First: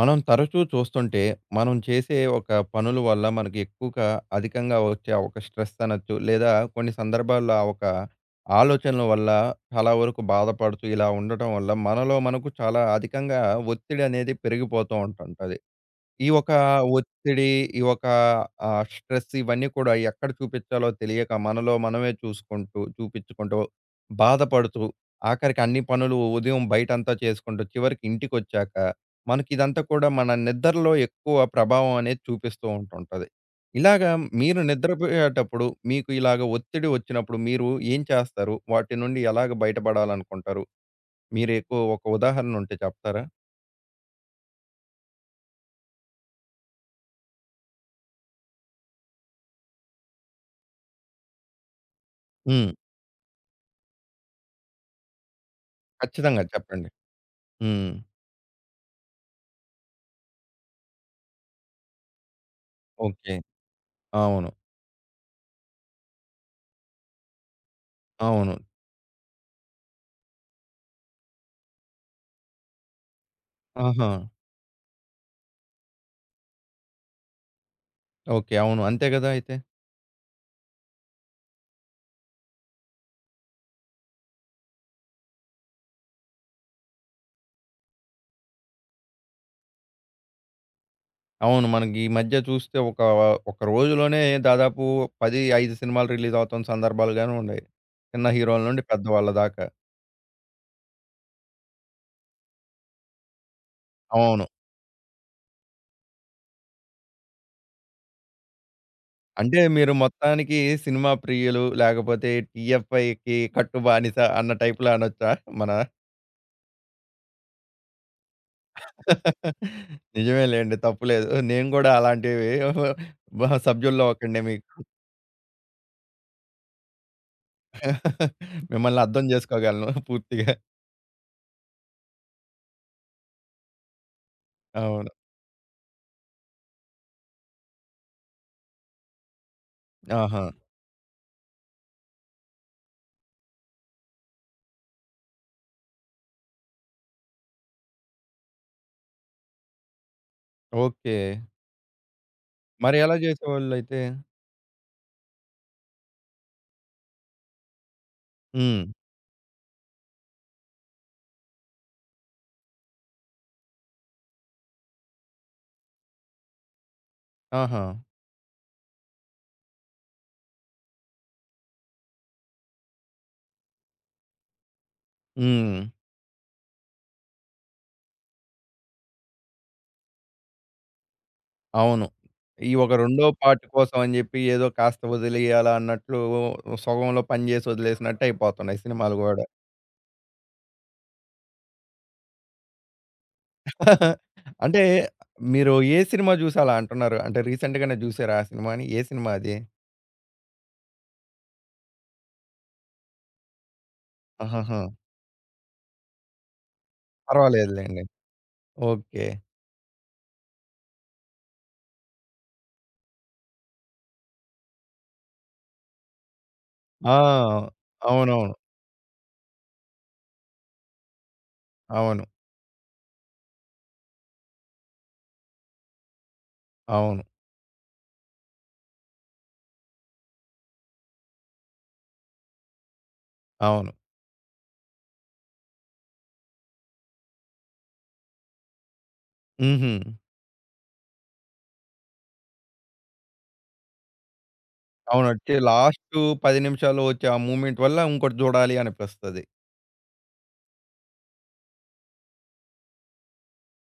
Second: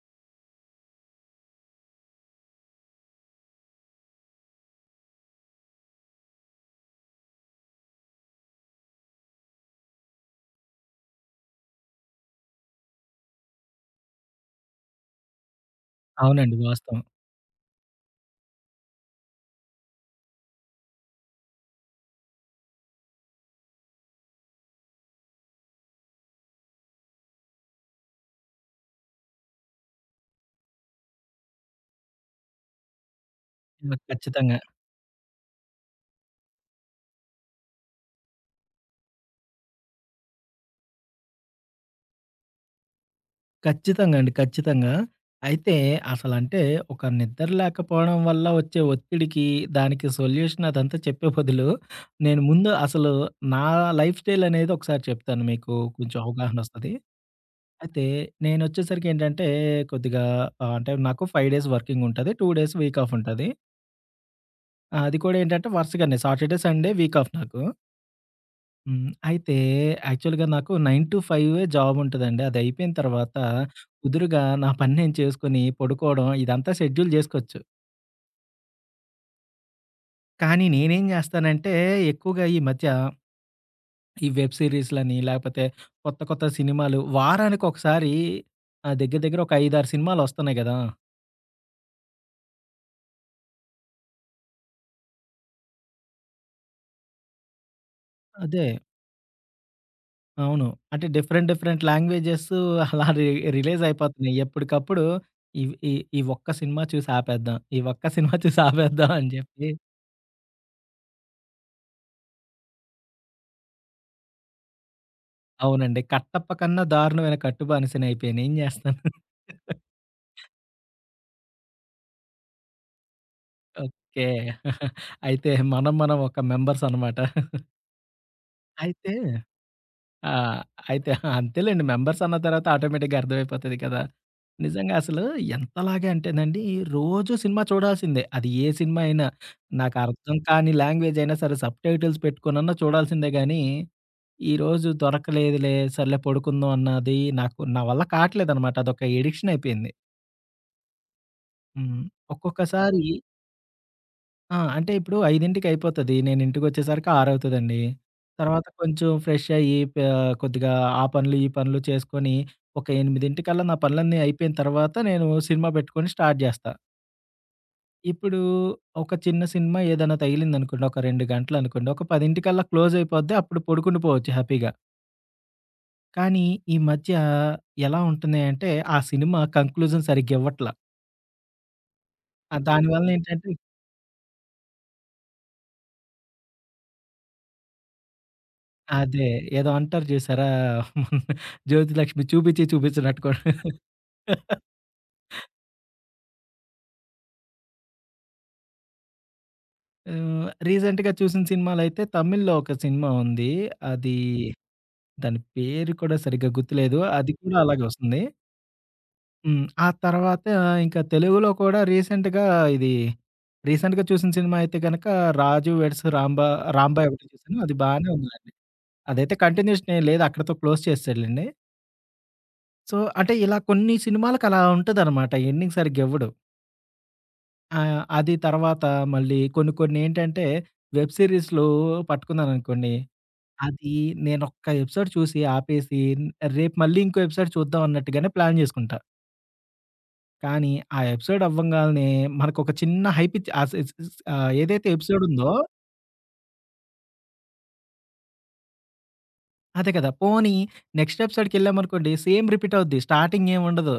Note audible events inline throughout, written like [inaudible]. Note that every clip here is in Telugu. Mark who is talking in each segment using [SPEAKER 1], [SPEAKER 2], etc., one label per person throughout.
[SPEAKER 1] మనం తరచూ చూస్తుంటే, మనం చేసే ఒక పనుల వల్ల మనకి ఎక్కువగా అధికంగా వచ్చే ఆ ఒక స్ట్రెస్ అనొచ్చు. లేదా కొన్ని సందర్భాల్లో ఆ ఒక ఆలోచనల వల్ల చాలా వరకు బాధపడుతూ ఇలా ఉండటం వల్ల మనలో మనకు చాలా అధికంగా ఒత్తిడి అనేది పెరిగిపోతూ ఉంటుంటది. ఈ ఒక
[SPEAKER 2] అవునండి. వాస్తవం.
[SPEAKER 1] ఒత్తిడి, ఈ ఒక స్ట్రెస్ ఇవన్నీ కూడా ఎక్కడ చూపిచ్చాలో తెలియక మనలో మనమే చూసుకుంటూ, చూపిచ్చుకుంటూ, బాధపడుతూ, ఆఖరికి అన్ని పనులు ఉదయం బయటంతా చేసుకుంటూ, చివరికి ఇంటికొచ్చాక మనకిదంతా కూడా మన నిద్రలో ఎక్కువ ప్రభావం అనేది చూపిస్తూ ఉంటుంటది.
[SPEAKER 2] హ్మ్.
[SPEAKER 1] ఇలాగా
[SPEAKER 2] ఖచ్చితంగా.
[SPEAKER 1] మీరు నిద్రపోయేటప్పుడు మీకు ఇలాగ ఒత్తిడి వచ్చినప్పుడు మీరు ఏం చేస్తారు? వాటి నుండి ఎలాగ బయటపడాలనుకుంటారు? మీరు ఎక్కువ ఒక ఉదాహరణ ఉంటే చెప్తారా?
[SPEAKER 2] ఖచ్చితంగా అండి. ఖచ్చితంగా. అయితే అసలంటే ఒక నిద్ర లేకపోవడం వల్ల వచ్చే ఒత్తిడికి, దానికి సొల్యూషన్ అదంతా చెప్పే బదులు, నేను ముందు
[SPEAKER 1] హ్మ్.
[SPEAKER 2] అసలు నా లైఫ్ స్టైల్ అనేది ఒకసారి చెప్తాను మీకు కొంచెం
[SPEAKER 1] ఖచ్చితంగా
[SPEAKER 2] అవగాహన
[SPEAKER 1] చెప్పండి.
[SPEAKER 2] వస్తది.
[SPEAKER 1] హ్మ్.
[SPEAKER 2] అయితే నేనొచ్చేసరికి ఏంటంటే కొద్దిగా అంటే నాకు 5 డేస్ వర్కింగ్ ఉంటది. 2 డేస్ వీక్ ఆఫ్
[SPEAKER 1] ఓకే.
[SPEAKER 2] ఉంటది.
[SPEAKER 1] అవును.
[SPEAKER 2] అది కూడా ఏంటంటే వరుసగానే సాటర్‌డే, సండే వీక్ ఆఫ్ నాకు.
[SPEAKER 1] అవును.
[SPEAKER 2] హ్మ్. అయితే యాక్చువల్‌గా నాకు 9-5 జాబ్ ఉంటదండి. అది అయిపోయిన తర్వాత
[SPEAKER 1] ఆహా!
[SPEAKER 2] కుదురుగా నా పని నేను చేసుకొని పడుకోవడం ఇదంతా షెడ్యూల్ జేసుకోవచ్చు.
[SPEAKER 1] ఓకే. అవును. అంతే గదా! అయితే.
[SPEAKER 2] కానీ నేనేం జేస్తానంటే ఎక్కువగా ఈ మధ్య ఈ వెబ్ సీరీస్‌లని లేకపోతే కొత్త కొత్త సినిమాలు వారానికొకసారి దగ్గర దగ్గర ఒక 5, 6 సినిమాలొస్తున్నాయి గదా!
[SPEAKER 1] అవును. మనకి ఈ మధ్య చూస్తే ఒక ఒక రోజులోనే దాదాపు 10, 5 సినిమాలు రిలీజ్ అవుతున్న సందర్భాలు గాని ఉన్నాయి. చిన్న హీరోల
[SPEAKER 2] అదే.
[SPEAKER 1] నుండి పెద్దవాళ్ళ దాకా.
[SPEAKER 2] అవును. అంటే డిఫరెంట్ డిఫరెంట్ లాంగ్వేజెస్ అలా రిలీజ్ అయిపోతున్నాయి.
[SPEAKER 1] అవును.
[SPEAKER 2] ఎప్పటికప్పుడు ఇవ్ ఈ ఈ ఒక్క సినిమా చూసి ఆపేద్దాం. ఈ ఒక్క సినిమా చూసి ఆపేద్దాం అని
[SPEAKER 1] అంటే
[SPEAKER 2] జెప్పి
[SPEAKER 1] మీరు మొత్తానికి సినిమా ప్రియులు లేకపోతే టీఎఫ్ఐకి కట్టు బానిస అన్న టైప్‌లో అనొచ్చా? మన
[SPEAKER 2] అవునండి. 'కట్టప్ప' కన్నా దారుణమైన కట్టు బానిసని అయిపోయాను. ఏం జేస్తాను?
[SPEAKER 1] నిజమే లెండి. తప్పులేదు. నేను గూడా అలాంటివి బ సభ్యుల్లో
[SPEAKER 2] ఓకే.
[SPEAKER 1] ఒకడినే మీకు.
[SPEAKER 2] అయితే మనం ఒక మెంబర్స్ అనమాట.
[SPEAKER 1] మిమ్మల్ని
[SPEAKER 2] అయితే
[SPEAKER 1] అర్థం జేసుకోగలను
[SPEAKER 2] ఆ!
[SPEAKER 1] పూర్తిగా.
[SPEAKER 2] అయితే అంతేలెండి. మెంబర్స్ అన్న తర్వాత ఆటోమేటిక్‌గా అర్థమైపోతది కదా! నిజంగా
[SPEAKER 1] అవును.
[SPEAKER 2] అసలు ఎంతలాగా అంటేనండి, రోజూ సినిమా చూడాల్సిందే. అది ఏ సినిమా అయినా. నాకు అర్థం
[SPEAKER 1] ఆహా!
[SPEAKER 2] కాని లాంగ్వేజ్ అయినా సరే సబ్ టైటిల్స్ పెట్టుకొనన్నా చూడాల్సిందే గానీ, ఈరోజు దొరకలేదులే సర్లే పడుకుందాం అన్నది నాకు నా వల్ల కాట్లేదనమాట. అదొక ఎడిక్షన్ అయిపోయింది.
[SPEAKER 1] ఓకే.
[SPEAKER 2] హ్మ్.
[SPEAKER 1] మరి
[SPEAKER 2] ఒక్కొక్కసారి
[SPEAKER 1] ఎలా జేసేవాళ్ళైతే?
[SPEAKER 2] అంటే ఇప్పుడు 5కి అయిపోతది. నేను ఇంటికొచ్చేసరికి 6 అవుతదండి. తర్వాత
[SPEAKER 1] హ్మ్.
[SPEAKER 2] కొంచెం ఫ్రెష్ అయ్యి కొద్దిగా ఆ పనులు, ఈ పనులు చేసుకొని ఒక 8కల్లా నా పనులన్నీ అయిపోయిన తర్వాత నేను సినిమా పెట్టుకొని స్టార్ట్ జేస్తా.
[SPEAKER 1] ఆహా!
[SPEAKER 2] ఇప్పుడు ఒక చిన్న సినిమా ఏదైనా తగిలిందనుకోండి, ఒక 2 గంటలనుకోండి, ఒక 10కల్లా క్లోజ్ అయిపోద్ది. అప్పుడు పడుకుండిపోవచ్చు హ్యాపీగా.
[SPEAKER 1] హ్మ్.
[SPEAKER 2] కానీ ఈ మధ్య ఎలా ఉంటున్నాయంటే, ఆ సినిమా కంక్లూజన్ సరిగ్గా ఇవ్వట్ల.
[SPEAKER 1] అవును. ఈ ఒక
[SPEAKER 2] దానివల్ల
[SPEAKER 1] రెండో
[SPEAKER 2] ఏంటంటే
[SPEAKER 1] పార్ట్ కోసం అని జెప్పి ఏదో కాస్త వదిలేయాలా అన్నట్లు సగంలో పని జేసి వదిలేసినట్టు అయిపోతున్నాయి సినిమాలు
[SPEAKER 2] అదే.
[SPEAKER 1] గూడా.
[SPEAKER 2] ఏదో అంటారు జూసారా? జ్యోతిలక్ష్మి చూపిచ్చి చూపిచ్చినట్టు కూడా.
[SPEAKER 1] అంటే మీరు ఏ సినిమా జూసి అలా అంటున్నారు? అంటే రీసెంట్‌గానే జూసారా ఆ సినిమాని? ఏ సినిమా అది?
[SPEAKER 2] హ్మ్. రీసెంట్‌గా చూసిన సినిమాలైతే తమిళ్‌లో ఒక సినిమా ఉంది. అది
[SPEAKER 1] ఆహాహా!
[SPEAKER 2] దాని పేరు కూడా సరిగ్గా గుర్తులేదు. అది కూడా అలాగే
[SPEAKER 1] పర్వాలేదులెండి.
[SPEAKER 2] వస్తుంది.
[SPEAKER 1] ఓకే.
[SPEAKER 2] హ్మ్. ఆ తర్వాత ఇంకా తెలుగులో కూడా రీసెంట్‌గా ఇది రీసెంట్‌గా చూసిన సినిమా అయితే గనక 'రాజు వెడ్స్ రాంబాయ్'
[SPEAKER 1] ఆ!
[SPEAKER 2] ఒకటి చూసాను. అది బానే ఉందండి.
[SPEAKER 1] అవునవును.
[SPEAKER 2] అదైతే కంటిన్యూషన్ ఏం లేదు. అక్కడితో క్లోజ్ చేసాడులెండి.
[SPEAKER 1] అవును.
[SPEAKER 2] సో, అంటే ఇలా కొన్ని సినిమాలకలా ఉంటదనమాట. ఎండింగ్ సరిగ్గా ఇవ్వడు.
[SPEAKER 1] అవును.
[SPEAKER 2] ఆ! అది తర్వాత మళ్ళీ కొన్నేంటంటే, వెబ్ సీరీస్‌లు పట్టుకున్నాననుకోండి.
[SPEAKER 1] అవును.
[SPEAKER 2] అది నేనొక్క ఎపిసోడ్ చూసి ఆపేసి, రేపు మళ్ళీ ఇంకో ఎపిసోడ్ చూద్దాం అన్నట్టుగానే ప్లాన్ జేసుకుంటా.
[SPEAKER 1] హుహు.
[SPEAKER 2] కానీ ఆ ఎపిసోడ్ అవ్వంగాల్నే మనకొక చిన్న హైప్ ఇచ్ ఆ సె స్ ఆహ్, ఏదైతే ఎపిసోడ్
[SPEAKER 1] అవును.
[SPEAKER 2] ఉందో
[SPEAKER 1] వచ్చే లాస్టు 10 నిమిషాల్లో వచ్చే ఆ మూమెంట్ వల్ల ఇంకోటి జూడాలి అనిపిస్తది.
[SPEAKER 2] అదే కదా! పోనీ నెక్స్ట్ ఎపిసోడ్‌కెళ్ళామనుకోండి సేమ్ రిపీట్ అవుద్ది. స్టార్టింగ్ ఏముండదు.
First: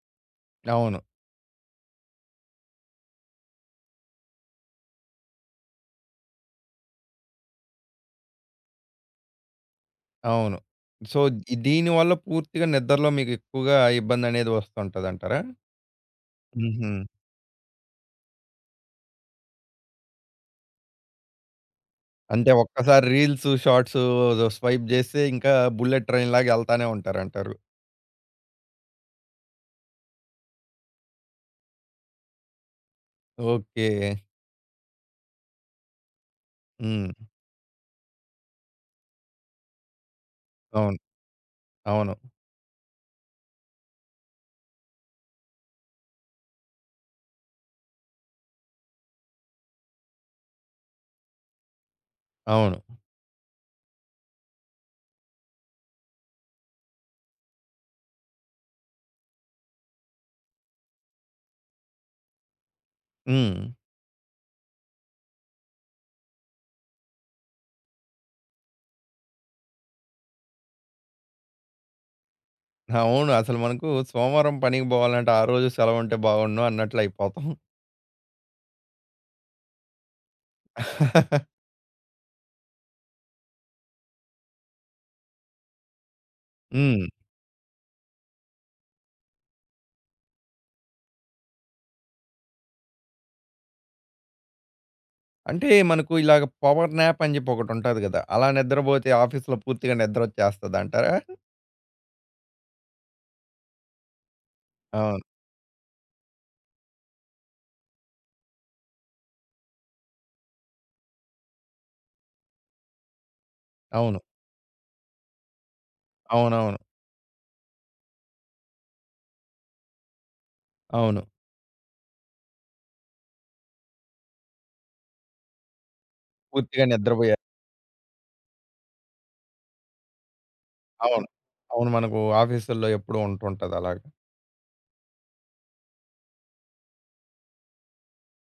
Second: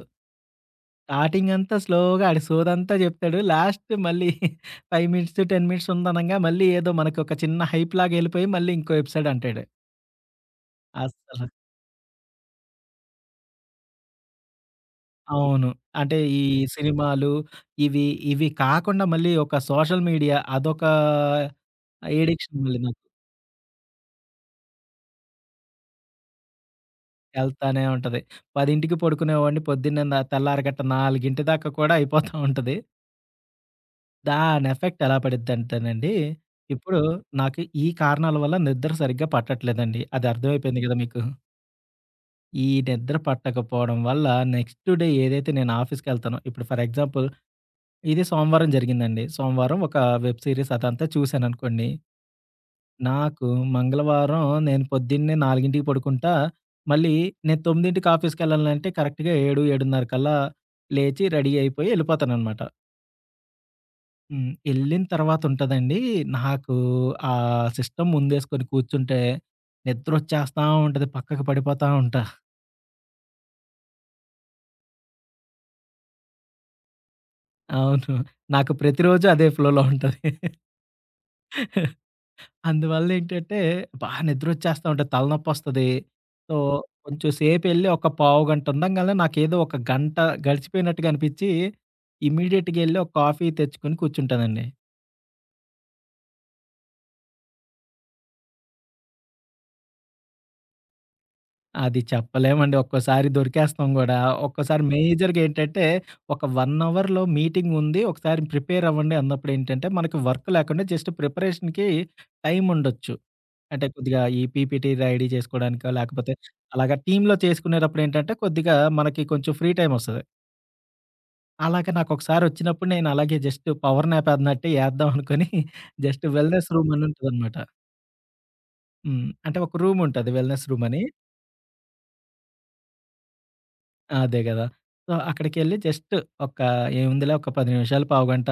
[SPEAKER 1] అవును.
[SPEAKER 2] స్టార్టింగ్ అంతా స్లోగా ఆడి సోదంతా జెప్తాడు. లాస్ట్ మళ్ళీ [laughs] 5 మినిట్స్, 10 మినిట్స్ ఉందనంగా మళ్ళీ ఏదో మనకొక చిన్న హైప్ లాగా ఎళ్ళిపోయి మళ్ళీ ఇంకో ఎపిసోడ్ అంటాడు.
[SPEAKER 1] అవును. సో,
[SPEAKER 2] అస్సల.
[SPEAKER 1] దీనివల్ల పూర్తిగా నిద్రలో మీకు ఎక్కువగా ఇబ్బందనేది వస్తుంటదంటారా?
[SPEAKER 2] అవును. అంటే ఈ
[SPEAKER 1] హుహు.
[SPEAKER 2] సినిమాలు ఇవి, ఇవి కాకుండా మళ్ళీ ఒక సోషల్ మీడియా అదొక
[SPEAKER 1] అంటే
[SPEAKER 2] ఎడిక్షన్ మళ్ళీ నాకు.
[SPEAKER 1] ఒక్కసారి రీల్స్, షార్ట్స్ స్వైప్ జేస్తే ఇంకా బుల్లెట్ ట్రైన్‌లాగా ఎళ్తానే ఉంటారంటారు.
[SPEAKER 2] ఎళ్తానే ఉంటది. 10కి పడుకునేవాడిని పొద్దున్నే తెల్లారగట్ట 4 దాకా కూడా అయిపోతా ఉంటది.
[SPEAKER 1] ఓకే.
[SPEAKER 2] దాని ఎఫెక్ట్ ఎలా పడిద్దంటేనండి, ఇప్పుడు
[SPEAKER 1] హ్మ్.
[SPEAKER 2] నాకు ఈ కారణాల వల్ల నిద్ర సరిగ్గా పట్టట్లేదండి. అది అర్థమైపోయింది కదా
[SPEAKER 1] అవును.
[SPEAKER 2] మీకు.
[SPEAKER 1] అవును.
[SPEAKER 2] ఈ నిద్ర పట్టకపోవడం వల్ల నెక్స్ట్ డే ఏదైతే నేను ఆఫీస్‌కెళ్తానో ఇప్పుడు ఫర్ ఎగ్జాంపుల్ ఇది సోమవారం జరిగిందండి. సోమవారం ఒక వెబ్ సీరీస్ అదంతా చూశాననుకోండి.
[SPEAKER 1] అవును.
[SPEAKER 2] నాకు మంగళవారం నేను పొద్దున్నే 4కి పడుకుంటా. మళ్ళీ నేను 9కి ఆఫీస్‌కెళ్ళాలంటే కరెక్ట్‌గా 7, 7:30 కల్లా లేచి రెడీ అయిపోయి ఎళ్ళిపోతాననమాట.
[SPEAKER 1] హ్మ్.
[SPEAKER 2] హ్మ్. ఎళ్ళిన తర్వాతుంటదండి నాకు ఆ సిస్టమ్ ముందేసుకొని కూర్చుంటే నిద్రొచ్చేస్తా ఉంటది. పక్కకు పడిపోతా ఉంటా.
[SPEAKER 1] అవును. అసలు మనకు సోమవారం పనికి బోవాలంటే ఆ రోజు సెలవుంటే బాగుండును అన్నట్లు అయిపోతాం.
[SPEAKER 2] అవును. నాకు ప్రతిరోజు అదే ఫ్లోలో ఉంటది.
[SPEAKER 1] [laughs]
[SPEAKER 2] అందువల్లేంటంటే, బాగా నిద్రొచ్చేస్తా ఉంటది. తలనొప్పొస్తది. సో,
[SPEAKER 1] హ్మ్.
[SPEAKER 2] కొంచెం సేపెళ్లి ఒక పావుగంట ఉండంగాల్నే నాకేదో ఒక గంట గడిచిపోయినట్టుగా అనిపిచ్చి, ఇమ్మీడియేట్‌గా ఎళ్లి ఒక కాఫీ తెచ్చుకొని కూర్చుంటానండి.
[SPEAKER 1] అంటే మనకు ఇలాగ పవర్ న్యాప్ అని చెప్పి ఒకటుంటది గదా! అలా నిద్రబోతే ఆఫీస్‌లో పూర్తిగా నిద్రొచ్చేస్తదంటారా?
[SPEAKER 2] అది చెప్పలేమండి. ఒక్కోసారి దొరికేస్తాం గూడా. ఒక్కోసారి
[SPEAKER 1] అవును.
[SPEAKER 2] మేజర్‌గా ఏంటంటే, ఒక 1 అవర్‌లో మీటింగ్ ఉంది. ఒకసారి ప్రిపేర్ అవ్వండి అన్నప్పుడేంటంటే, మనకి వర్క్ లేకుండా జస్ట్ ప్రిపరేషన్‌కి టైమ్ ఉండొచ్చు. అంటే కొద్దిగా
[SPEAKER 1] అవును.
[SPEAKER 2] ఈ పీపీటీ రెడీ చేసుకోవడానికో, లేకపోతే
[SPEAKER 1] అవునవును.
[SPEAKER 2] అలాగా టీమ్‌లో చేసుకునేటప్పుడేంటంటే, కొద్దిగా మనకి కొంచెం ఫ్రీ టైమ్ ఒస్తది.
[SPEAKER 1] అవును.
[SPEAKER 2] అలాగా నాకొకసారి ఒచ్చినప్పుడు నేను అలాగే జస్ట్ పవర్ న్యాప్ అన్నట్టే ఏద్దాం అనుకోని జస్ట్ వెల్‌నెస్
[SPEAKER 1] పూర్తిగా
[SPEAKER 2] రూమ్ అని
[SPEAKER 1] నిద్రపోయే
[SPEAKER 2] ఉంటదనమాట. హ్మ్. అంటే ఒక రూమ్ ఉంటది వెల్‌నెస్ రూమని.
[SPEAKER 1] అవును. అవును. మనకు ఆఫీసుల్లో ఎప్పుడూ ఉంటుంటది అలాగా.
[SPEAKER 2] అదే గదా! సో, అక్కడికెళ్ళి జస్ట్ ఒక ఏముందిలే ఒక 10 నిమిషాలు, పావుగంట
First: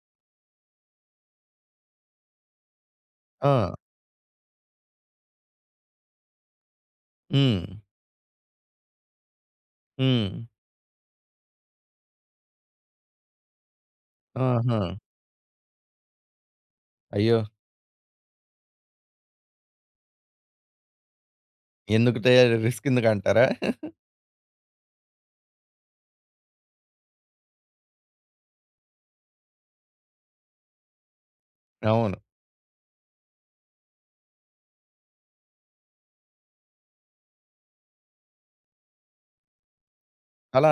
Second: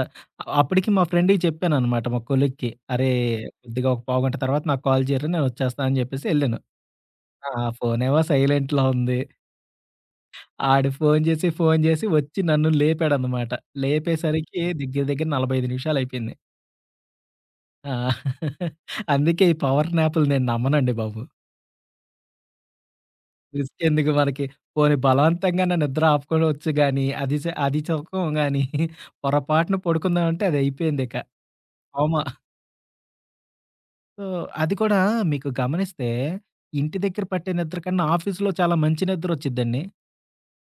[SPEAKER 2] అప్పటికి మా ఫ్రెండ్‌కి చెప్పాననమాట. మా కొలీగ్‌కి. "అరే!
[SPEAKER 1] ఆ!
[SPEAKER 2] కొద్దిగా ఒక పావుగంట తర్వాత నాకు కాల్ చేయరా నేను వచ్చేస్తా" అని చెప్పేసి ఎళ్ళాను. ఆ
[SPEAKER 1] హ్మ్.
[SPEAKER 2] ఫోనేమో సైలెంట్‌లో ఉంది.
[SPEAKER 1] హ్మ్.
[SPEAKER 2] ఆడు ఫోను చేసి, ఫోను చేసి వచ్చి నన్ను లేపాడనమాట. లేపేసరికి
[SPEAKER 1] ఆహా!
[SPEAKER 2] దగ్గర దగ్గర 45 నిమిషాలయిపోయింది.
[SPEAKER 1] అయ్యో!
[SPEAKER 2] ఆ! [laughs] అందుకే ఈ పవర్ న్యాపులు నేను నమ్మనండి బాబు.
[SPEAKER 1] ఎందుకు తే రిస్క్ ఎందుకంటారా?
[SPEAKER 2] రిస్క్
[SPEAKER 1] [laughs]
[SPEAKER 2] ఎందుకు మనకి. పోనీ బలవంతంగా నా నిద్ర ఆపుకొనొచ్చు గానీ, అది సుఖం గానీ, [laughs] పొరపాటున పడుకుందామంటే అది అయిపోయిందిక.
[SPEAKER 1] అవును.
[SPEAKER 2] అవమా సో, అది కూడా మీకు గమనిస్తే, ఇంటి దగ్గర పట్టే నిద్ర కన్నా ఆఫీస్‌లో చాలా మంచి నిద్రొచ్చిద్దండి.
[SPEAKER 1] అలా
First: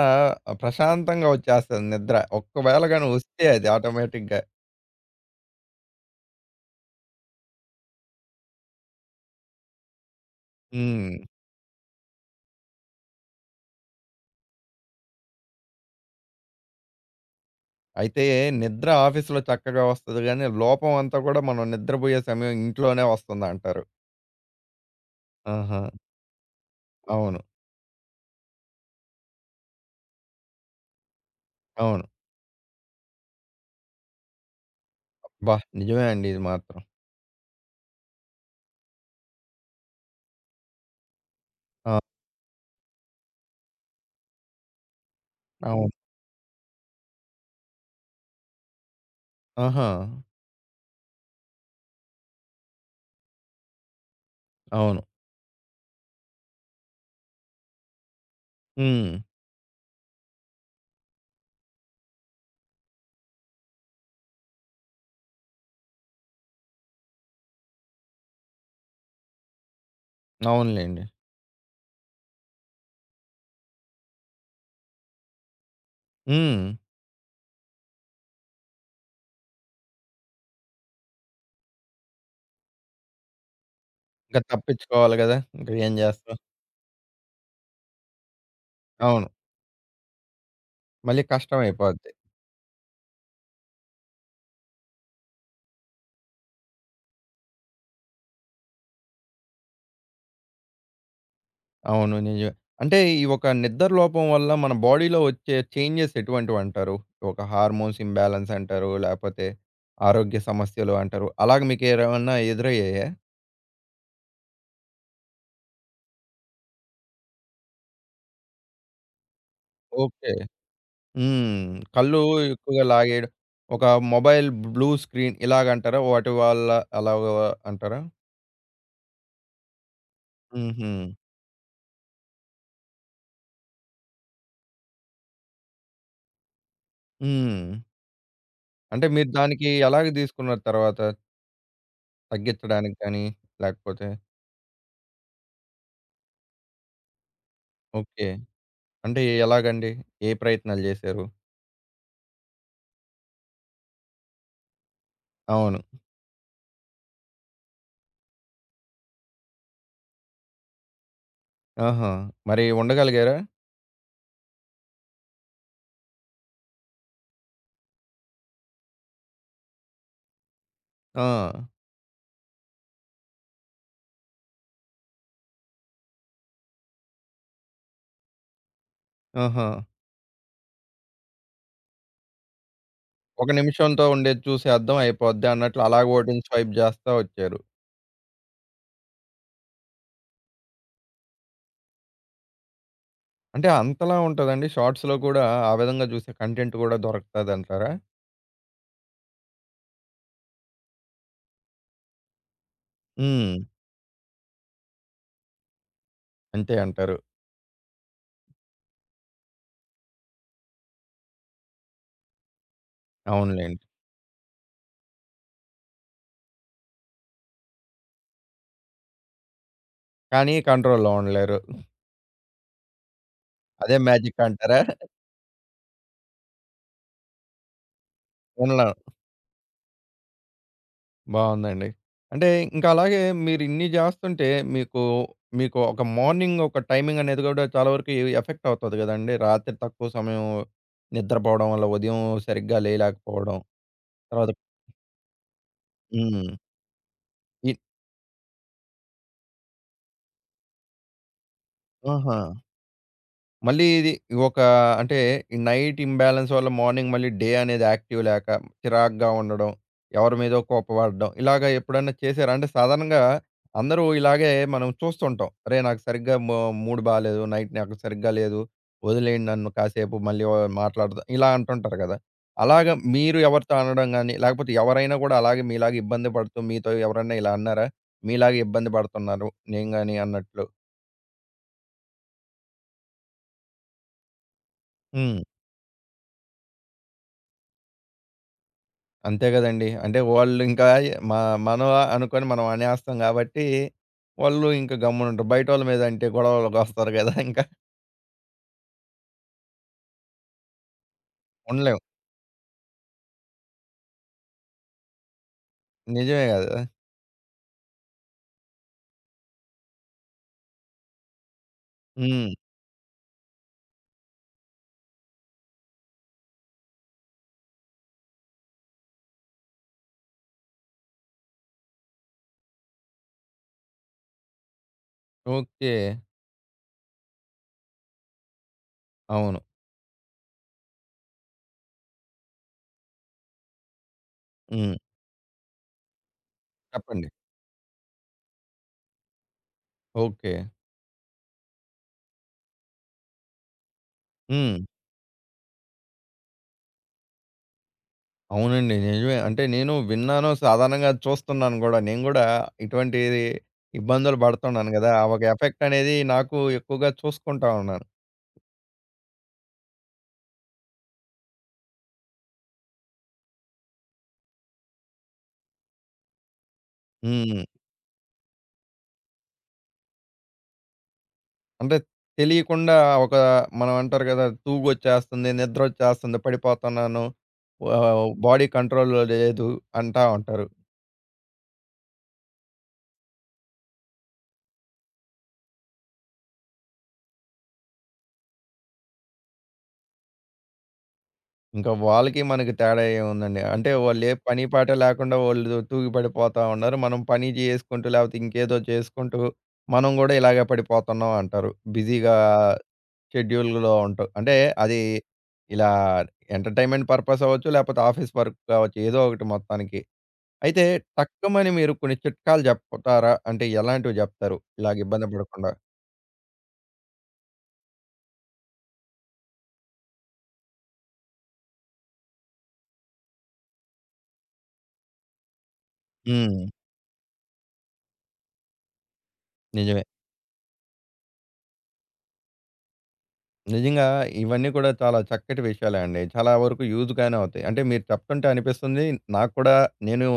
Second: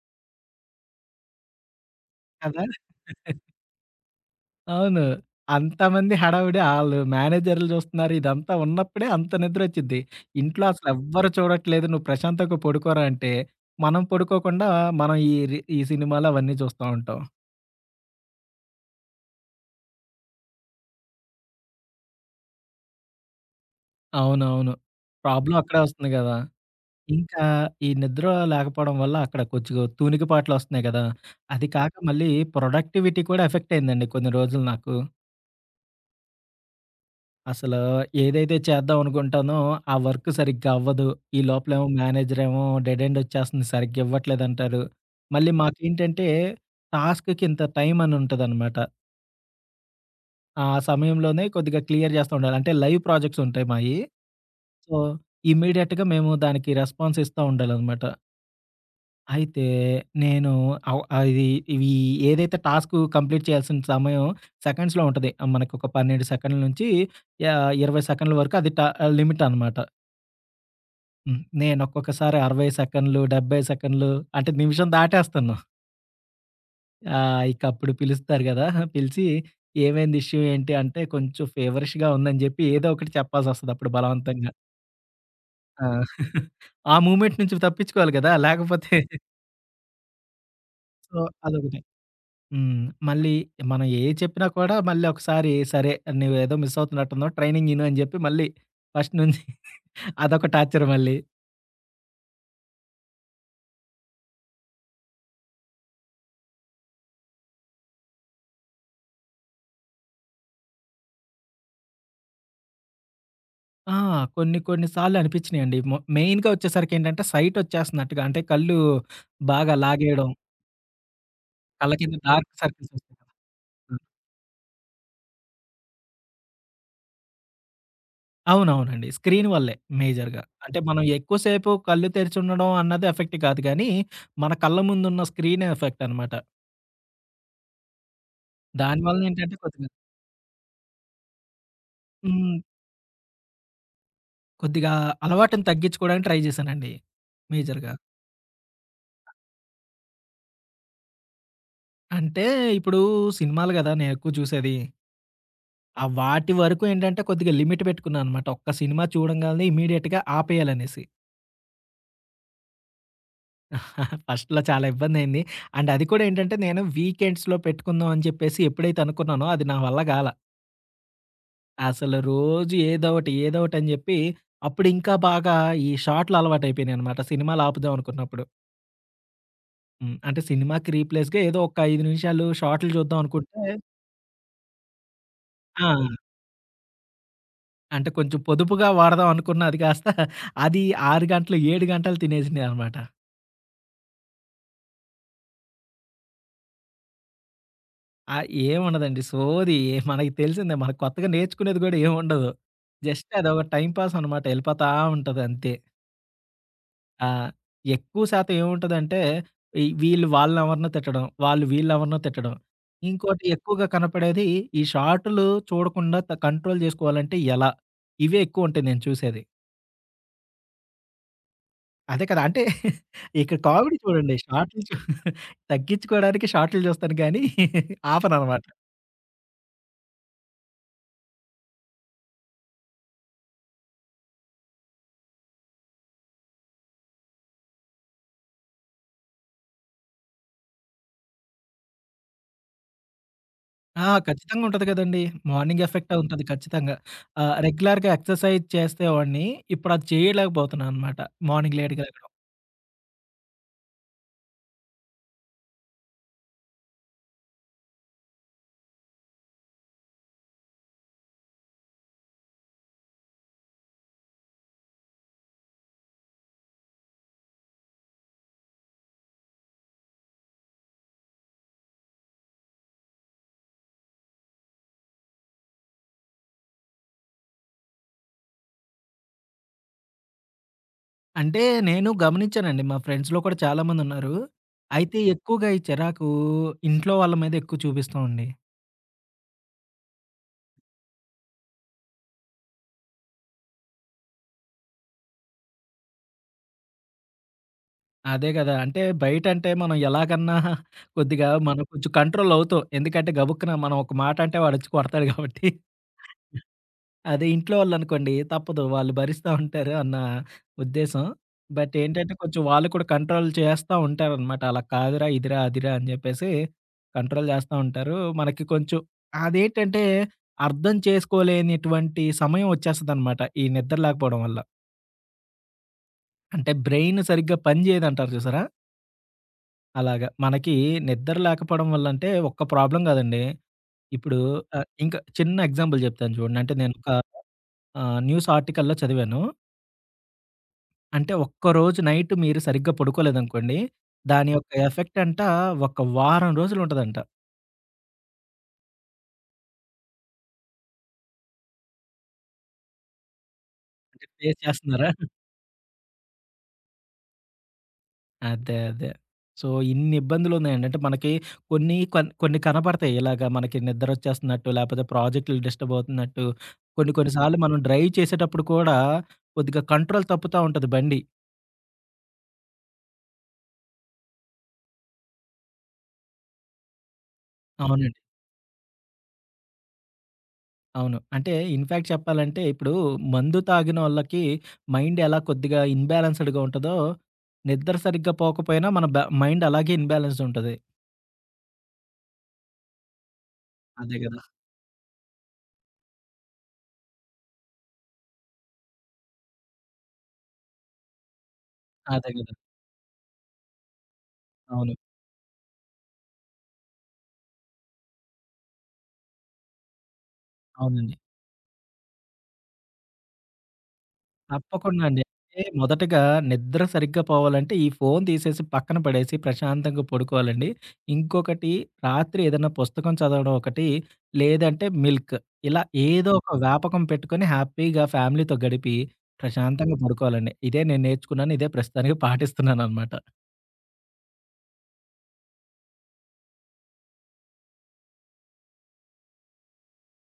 [SPEAKER 1] ప్రశాంతంగా వచ్చేస్తది నిద్ర.
[SPEAKER 2] కదా!
[SPEAKER 1] ఒక్కవేళ గాని వస్తే అది ఆటోమేటిక్‌గా.
[SPEAKER 2] అవును. అంతమంది హడావిడి ఆళ్ళు మేనేజర్లు చూస్తున్నారు. ఇదంతా ఉన్నప్పుడే అంత నిద్రొచ్చిద్ది. ఇంట్లో
[SPEAKER 1] హ్మ్.
[SPEAKER 2] అసలెవ్వరు చూడట్లేదు. నువ్వు ప్రశాంతంగా పడుకోరా అంటే, మనం పడుకోకుండా మనం ఈ సినిమాలు అవన్నీ చూస్తా ఉంటాం.
[SPEAKER 1] అయితే నిద్ర ఆఫీస్‌లో చక్కగా వస్తది గానీ, లోపం అంతా గూడా మనం నిద్రబోయే సమయం ఇంట్లోనే వస్తుందంటారు.
[SPEAKER 2] అవునవును. ప్రాబ్లమ్ అక్కడే
[SPEAKER 1] ఆహా!
[SPEAKER 2] వస్తుంది గదా!
[SPEAKER 1] అవును.
[SPEAKER 2] ఇంకా ఈ నిద్ర లేకపోవడం వల్ల అక్కడ కొద్దిగా తూనికిపాట్లొస్తున్నాయి గదా! అది కాక
[SPEAKER 1] అవును.
[SPEAKER 2] మళ్ళీ ప్రొడక్టివిటీ కూడా ఎఫెక్ట్ అయిందండి కొన్ని రోజులు నాకు.
[SPEAKER 1] అబ్బా! నిజమే అండి ఇది మాత్రం.
[SPEAKER 2] అసలు ఏదైతే చేద్దాం అనుకుంటానో ఆ వర్క్ సరిగ్గా అవ్వదు. ఈ లోపలేమో
[SPEAKER 1] ఆ!
[SPEAKER 2] మేనేజరేమో డెడ్ ఎండ్ ఒచ్చేస్తుంది సరిగ్గా ఇవ్వట్లేదంటారు. మళ్ళీ
[SPEAKER 1] అవును.
[SPEAKER 2] మాకేంటంటే టాస్క్‌కి ఇంత టైం అని ఉంటదనమాట.
[SPEAKER 1] ఆహా!
[SPEAKER 2] ఆ సమయంలోనే కొద్దిగా క్లియర్ చేస్తా ఉండాలి. అంటే లైవ్ ప్రాజెక్ట్స్ ఉంటాయి మాయి. సో,
[SPEAKER 1] అవును.
[SPEAKER 2] ఇమ్మీడియేట్‌గా మేము దానికి రెస్పాన్స్ ఇస్తా ఉండాలనమాట.
[SPEAKER 1] హ్మ్.
[SPEAKER 2] అయితే నేను అవ్ ఆహ్, ఇది ఇవి ఏదైతే టాస్కు కంప్లీట్ చేయాల్సిన సమయం సెకండ్స్‌లో ఉంటది. మనకొక 12 సెకండ్ల నుంచి 20 సెకండ్ల వరకు అది లిమిట్ అనమాట.
[SPEAKER 1] అవునులెండి.
[SPEAKER 2] హ్మ్. నేను ఒక్కొక్కసారి 60 సెకండ్లు, 70 సెకండ్లు అంటే నిమిషం దాటేస్తాను.
[SPEAKER 1] హ్మ్.
[SPEAKER 2] ఇక అప్పుడు పిలుస్తారు గదా! పిలిచి "ఏమైంది ఇష్యూ ఏంటి?" అంటే కొంచెం ఫీవరిష్‌గా ఉందని జెప్పి ఏదో ఒకటి చెప్పాల్సొస్తది అప్పుడు
[SPEAKER 1] ఇంక
[SPEAKER 2] బలవంతంగా.
[SPEAKER 1] తప్పించుకోవాలి గదా! ఇంక
[SPEAKER 2] ఆ!
[SPEAKER 1] ఏం జేస్తాం.
[SPEAKER 2] [laughs] ఆ మూమెంట్ నుంచి తప్పించుకోవాలి గదా! లేకపోతే
[SPEAKER 1] అవును.
[SPEAKER 2] సో,
[SPEAKER 1] మళ్ళీ
[SPEAKER 2] అదొకటి.
[SPEAKER 1] కష్టమైపోద్ది.
[SPEAKER 2] హ్మ్. మళ్ళీ మనం ఏయి చెప్పినా కూడా మళ్ళీ ఒకసారి సరే నువ్వేదో మిస్ అవుతున్నట్టున్నావు ట్రైనింగ్ ఇను అని చెప్పి మళ్ళీ ఫస్ట్ నుంచి [laughs] అదొక టార్చర్ మళ్ళీ.
[SPEAKER 1] అవును. నిజమే. అంటే ఈ ఒక నిద్ర లోపం వల్ల మన బాడీలో వచ్చే చేంజెస్ ఎటువంటివంటారు? ఒక హార్మోన్స్ ఇంబాలెన్స్ అంటారు. లేపోతే ఆరోగ్య సమస్యలు అంటారు. అలాగ మీకేరేమన్నా ఎదురయ్యాయా?
[SPEAKER 2] ఆ! కొన్ని కొన్ని సార్లు అనిపించినియండి. మెయిన్‌గా వచ్చేసరికేంటంటే సైట్ వచ్చేస్తున్నట్టుగా అంటే కళ్ళు బాగా లాగేయడం,
[SPEAKER 1] ఓకే. హ్మ్.
[SPEAKER 2] కళ్ళ కింద
[SPEAKER 1] కళ్ళు
[SPEAKER 2] డార్క్
[SPEAKER 1] ఎక్కువగా
[SPEAKER 2] సర్కిల్స్ వస్తాయి
[SPEAKER 1] లాగేయడం,
[SPEAKER 2] కదా!
[SPEAKER 1] ఒక
[SPEAKER 2] హ్మ్.
[SPEAKER 1] మొబైల్ బ్లూ స్క్రీన్ ఇలాగంటారా? వాటి వల్ల అలాగ అంటారా?
[SPEAKER 2] అవునవునండి. స్క్రీన్ వల్లే మేజర్‌గా. అంటే
[SPEAKER 1] హుహు.
[SPEAKER 2] మనం ఎక్కువ సేపు కళ్ళు తెరిచి ఉండడం అన్నది ఎఫెక్ట్ కాదు గానీ, మన కళ్ళ ముందున్న స్క్రీనే ఎఫెక్ట్ అనమాట.
[SPEAKER 1] హ్మ్. అంటే
[SPEAKER 2] దానివల్ల
[SPEAKER 1] మీరు
[SPEAKER 2] ఏంటంటే
[SPEAKER 1] దానికి
[SPEAKER 2] కొద్దిగా
[SPEAKER 1] ఎలాగ తీసుకున్నారు తర్వాత?
[SPEAKER 2] హ్మ్.
[SPEAKER 1] తగ్గించడానికి కానీ, లేకపోతే
[SPEAKER 2] కొద్దిగా అలవాటుని తగ్గించుకోవడానికి ట్రై జేశానండి. మేజర్‌గా.
[SPEAKER 1] ఓకే. అంటే ఎలాగండి? ఏ ప్రయత్నాలు జేశారు?
[SPEAKER 2] అంటే ఇప్పుడు సినిమాలు గదా! నేనెక్కువ చూసేది.
[SPEAKER 1] అవును.
[SPEAKER 2] ఆ వాటి వరకు ఏంటంటే కొద్దిగా లిమిట్ పెట్టుకున్నాననమాట. ఒక్క సినిమా చూడంగాల్నే ఇమ్మీడియేట్‌గా ఆపేయాలనేసి.
[SPEAKER 1] ఆహా! మరి ఉండగలిగారా?
[SPEAKER 2] [laughs] ఫస్ట్‌లో చాలా ఇబ్బందయింది. అండ్ అది కూడా ఏంటంటే నేను వీకెండ్స్‌లో పెట్టుకుందాం అని చెప్పేసి ఎప్పుడైతే అనుకున్నానో అది నా వల్ల గాలా.
[SPEAKER 1] ఆ!
[SPEAKER 2] అసలు రోజు ఏదో ఒకటి, ఏదో ఒకటి అని జెప్పి అప్పుడు ఇంకా బాగా ఈ షార్ట్‌లు అలవాటయిపోయినాయనమాట. సినిమాలు ఆపుదాం అనుకున్నప్పుడు.
[SPEAKER 1] ఆహా!
[SPEAKER 2] హ్మ్. అంటే సినిమాకి రీప్లేస్‌గా ఏదో ఒక 5 నిమిషాలు షార్ట్‌లు చూద్దాం
[SPEAKER 1] ఒక
[SPEAKER 2] అనుకుంటే
[SPEAKER 1] నిమిషంతో ఉండేది చూసి అర్థం అయిపోద్ది అన్నట్లు అలాగ
[SPEAKER 2] ఆ!
[SPEAKER 1] ఓటింగ్ స్వైప్ చేస్తా వచ్చారు.
[SPEAKER 2] అంటే కొంచెం పొదుపుగా వాడదాం అనుకున్నది కాస్త అది 6 గంటలు, 7 గంటలు తినేసిందనమాట.
[SPEAKER 1] అంటే అంతలా ఉంటదండి షార్ట్స్‌లో కూడా ఆ విధంగా చూసే కంటెంట్ కూడా దొరుకుతదంటారా?
[SPEAKER 2] ఆహ్, ఏముండదండి సోది మనకి తెలిసిందే. మనకు కొత్తగా నేర్చుకునేది కూడా ఏముండదు. జస్ట్
[SPEAKER 1] హ్మ్.
[SPEAKER 2] అదొక టైమ్ పాస్ అనమాట. ఎళ్ళిపోతా ఉంటది అంతే.
[SPEAKER 1] అంతే అంటారు.
[SPEAKER 2] ఆ! ఎక్కువ శాతం ఏముంటదంటే ఈ వీళ్ళు వాళ్ళనెవరినో తిట్టడం, వాళ్ళు వీళ్ళెవరినో తిట్టడం. ఇంకోటి
[SPEAKER 1] అవునులెండి.
[SPEAKER 2] ఎక్కువగా కనపడేది ఈ షార్టులు చూడకుండా కంట్రోల్ చేసుకోవాలంటే ఎలా? ఇవే ఎక్కువుంటాయి నేను చూసేది.
[SPEAKER 1] కానీ కంట్రోల్‌లో ఉండలేరు.
[SPEAKER 2] అదే కదా! అంటే ఇక్కడ కామెడీ
[SPEAKER 1] అదే
[SPEAKER 2] చూడండి.
[SPEAKER 1] మ్యాజిక్ అంటారా?
[SPEAKER 2] షార్ట్‌లు చూ తగ్గించుకోవడానికి షార్ట్‌లు చూస్తాను గానీ ఆపననమాట.
[SPEAKER 1] ఉండలేం. బావుందండి. అంటే ఇంకా అలాగే మీరిన్ని జేస్తుంటే మీకు, మీకు ఒక మార్నింగ్ ఒక టైమింగ్ అనేది గూడా చాలా వరకు ఎఫెక్ట్ అవుతది గదండీ. రాత్రి తక్కువ సమయం నిద్రపోవడం వల్ల ఉదయం సరిగ్గా లేయలేకపోవడం. తర్వాత
[SPEAKER 2] ఖచ్చితంగా ఉంటది కదండీ. మార్నింగ్ ఎఫెక్టే ఉంటది
[SPEAKER 1] హ్మ్.
[SPEAKER 2] ఖచ్చితంగా.
[SPEAKER 1] ఇ
[SPEAKER 2] రెగ్యులర్‌గా ఎక్సర్‌సైజ్ చేసేవాడిని. ఇప్పుడది చేయలేకపోతున్నాననమాట. మార్నింగ్ లేట్‌గా లెగడం.
[SPEAKER 1] ఆహా! మళ్ళీ ఇది ఒక అంటే ఈ నైట్ ఇంబాలెన్స్ వల్ల మార్నింగ్ మళ్ళీ డే అనేది యాక్టివ్ లేక చిరాగ్గా ఉండడం, ఎవరి మీదో కోపపడడం ఇలాగ ఎప్పుడన్నా చేసారా? అంటే సాధారణంగా అందరూ ఇలాగే మనం చూస్తుంటాం. అరేయ్! నాకు సరిగ్గా మూడ్ బాలేదు. నైట్ నాకు సరిగ్గా లేదు. వదిలేయండి నన్ను కాసేపు మళ్ళీ మాట్లాడదాం ఇలా అంటుంటారు కదా! అలాగా మీరు ఎవరితో అనడం గాని, లేకపోతే ఎవరైనా కూడా అలాగే మీలాగా ఇబ్బంది పడుతూ మీతో ఎవరన్నా ఇలా అన్నారా? మీలాగే ఇబ్బంది పడుతున్నారు నేను గాని అన్నట్లు?
[SPEAKER 2] అంటే నేను గమనించానండి. మా ఫ్రెండ్స్‌లో కూడా చాలా మందున్నారు. అయితే
[SPEAKER 1] హ్మ్.
[SPEAKER 2] ఎక్కువగా ఈ చిరాకు ఇంట్లో వాళ్ళ మీద ఎక్కువ చూపిస్తామండి.
[SPEAKER 1] అంతే గదండీ. అంటే వాళ్ళు ఇంకా మ మనం అనుకోని మనం అనేస్తాం గాబట్టి, వాళ్ళు ఇంక గమ్మునుంటారు. బయటోళ్ళ మీద అంటే గొడవలకొస్తారు గదా! ఇంకా
[SPEAKER 2] అదే గదా! అంటే బయటంటే మనం ఎలాగన్నా కొద్దిగా మనం
[SPEAKER 1] ఉండలేం.
[SPEAKER 2] కొంచెం కంట్రోల్ అవుతాం. ఎందుకంటే గబుక్కున మనం ఒక మాట అంటే వాడొచ్చి కొడతాడు గాబట్టి.
[SPEAKER 1] నిజమే గదా!
[SPEAKER 2] అదే ఇంట్లో వాళ్ళనుకోండి తప్పదు. వాళ్ళు భరిస్తా ఉంటారు అన్న ఉద్దేశం. బట్ ఏంటంటే
[SPEAKER 1] హ్మ్.
[SPEAKER 2] కొంచెం వాళ్ళు కూడా కంట్రోల్ చేస్తా ఉంటారనమాట. అలా కాదురా, ఇదిరా, అదిరా అని జెప్పేసి కంట్రోల్ చేస్తా ఉంటారు. మనకి కొంచెం అదేంటంటే అర్థం చేసుకోలేనిటువంటి సమయం ఒచ్చేస్తదనమాట. ఈ నిద్ర లేకపోవడం వల్ల.
[SPEAKER 1] ఓకే.
[SPEAKER 2] అంటే బ్రెయిన్ సరిగ్గా పని జేయదంటారు చూసారా?
[SPEAKER 1] అవును.
[SPEAKER 2] అలాగా. మనకి నిద్ర లేకపోవడం వల్ల అంటే ఒక్క ప్రాబ్లమ్ గాదండి. ఇప్పుడు
[SPEAKER 1] హ్మ్.
[SPEAKER 2] ఇంకా చిన్న ఎగ్జాంపుల్ జెప్తాను చూడండి. అంటే నేను ఒక
[SPEAKER 1] చెప్పండి.
[SPEAKER 2] న్యూస్ ఆర్టికల్‌లో చదివాను.
[SPEAKER 1] ఓకే.
[SPEAKER 2] అంటే ఒక్కరోజు నైట్ మీరు సరిగ్గా పడుకోలేదనుకోండి. దాని యొక్క
[SPEAKER 1] హ్మ్.
[SPEAKER 2] ఎఫెక్ట్ ఒక వారం రోజులుంటదంట.
[SPEAKER 1] అవునండి. నిజమే. అంటే నేను విన్నాను. సాధారణంగా చూస్తున్నాను గూడా. నేను గూడా ఇటువంటి
[SPEAKER 2] అంటే
[SPEAKER 1] ఇబ్బందులు
[SPEAKER 2] ఫేస్
[SPEAKER 1] పడుతున్నాను
[SPEAKER 2] చేస్తున్నారా?
[SPEAKER 1] గదా! ఆ ఒక ఎఫెక్ట్ అనేది నాకు ఎక్కువగా చూసుకుంటా ఉన్నాను.
[SPEAKER 2] అదే. అదే. సో, ఇన్ని ఇబ్బందులున్నాయండి. అంటే మనకి కొన్ని కనపడతాయి. ఇలాగ మనకి నిద్రొచ్చేస్తున్నట్టు, లేపోతే ప్రాజెక్టులు డిస్టర్బ్ అవుతున్నట్టు, కొన్ని కొన్ని సార్లు
[SPEAKER 1] హ్మ్.
[SPEAKER 2] మనం డ్రైవ్ చేసేటప్పుడు కూడా కొద్దిగా కంట్రోల్ తప్పుతా ఉంటది బండి.
[SPEAKER 1] అంటే తెలియకుండా ఒక మనం అంటారు కదా! తూగొచ్చేస్తుంది, నిద్రొచ్చేస్తుంది, పడిపోతున్నాను,
[SPEAKER 2] అవునండి.
[SPEAKER 1] బాడీ కంట్రోల్‌లో లేదు అంటా ఉంటారు.
[SPEAKER 2] అవును. అంటే ఇన్‌ఫాక్ట్ చెప్పాలంటే ఇప్పుడు మందు తాగినోళ్ళకి మైండ్ ఎలా కొద్దిగా ఇన్‌బాలెన్స్‌డ్‌గా ఉంటదో, నిద్ర సరిగ్గా పోకపోయినా మన మైండ్ అలాగే ఇన్‌బాలెన్స్‌డ్ ఉంటది.
[SPEAKER 1] ఇంకా వాళ్ళకి మనకి తేడా ఏముందండి? అంటే
[SPEAKER 2] అదే
[SPEAKER 1] వాళ్ళు ఏ
[SPEAKER 2] గదా!
[SPEAKER 1] పని పాట లేకుండా వాళ్ళు తూగి పడిపోతా ఉన్నారు. మనం పని చేసుకుంటూ లేకపోతే ఇంకేదో చేసుకుంటూ మనం గూడా ఇలాగే పడిపోతున్నాం అంటారు.
[SPEAKER 2] అదే
[SPEAKER 1] బిజీగా
[SPEAKER 2] గదా!
[SPEAKER 1] షెడ్యూల్‌లో ఉంటూ. అంటే
[SPEAKER 2] అవును.
[SPEAKER 1] అది ఇలా ఎంటర్‌టైన్‌మెంట్ పర్పస్ అవ్వచ్చు, లేకపోతే ఆఫీస్ వర్క్ కావచ్చు. ఏదో ఒకటి మొత్తానికి. అయితే
[SPEAKER 2] అవునండి.
[SPEAKER 1] టక్కుమని మీరు కొన్ని చిట్కాలు చెప్తారా? అంటే ఎలాంటివి జెప్తారు? ఇలాగ
[SPEAKER 2] తప్పకుండా అండి.
[SPEAKER 1] ఇబ్బంది
[SPEAKER 2] అంటే
[SPEAKER 1] పడకుండా?
[SPEAKER 2] మొదటగా నిద్ర సరిగ్గా పోవాలంటే ఈ ఫోను తీసేసి పక్కన పడేసి ప్రశాంతంగా పడుకోవాలండి. ఇంకొకటి రాత్రి ఏదైనా పుస్తకం చదవడం ఒకటి, లేదంటే మిల్క్. ఇలా ఏదో ఒక
[SPEAKER 1] హ్మ్.
[SPEAKER 2] వ్యాపకం పెట్టుకొని హ్యాపీగా ఫ్యామిలీతో గడిపి ప్రశాంతంగా
[SPEAKER 1] నిజమే.
[SPEAKER 2] పడుకోవాలండి. ఇదే నేను నేర్చుకున్నాను. ఇదే ప్రస్తుతానికి పాటిస్తున్నాననమాట.
[SPEAKER 1] నిజంగా ఇవన్నీ కూడా చాలా చక్కటి విషయాలే అండి. చాలా వరకు యూజ్‌గానే అవుతాయి. అంటే మీరు చెప్తుంటే అనిపిస్తుంది నాకు కూడా నేను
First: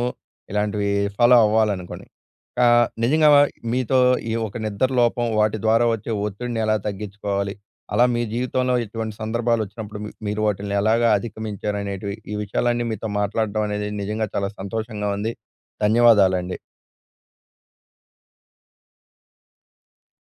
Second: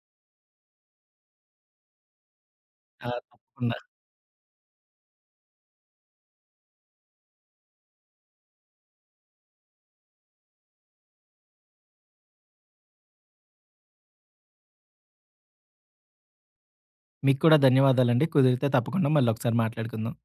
[SPEAKER 1] ఇలాంటివి ఫాలో అవ్వాలనుకోని. నిజంగా
[SPEAKER 2] తప్పకుండా.
[SPEAKER 1] మీతో ఈ ఒక నిద్ర లోపం వాటి ద్వారా వచ్చే ఒత్తిడిని ఎలా తగ్గించుకోవాలి? అలా మీ జీవితంలో ఇటువంటి సందర్భాలొచ్చినప్పుడు మీ మీరు వాటిల్ని ఎలాగా అధిగమించారనేటివి ఈ విషయాలన్నీ మీతో మాట్లాడడం అనేది నిజంగా చాలా సంతోషంగా ఉంది. ధన్యవాదాలండి.
[SPEAKER 2] మీకు కూడా ధన్యవాదాలండి. కుదిరితే తప్పకుండా మళ్ళొకసారి మాట్లాడుకుందాం.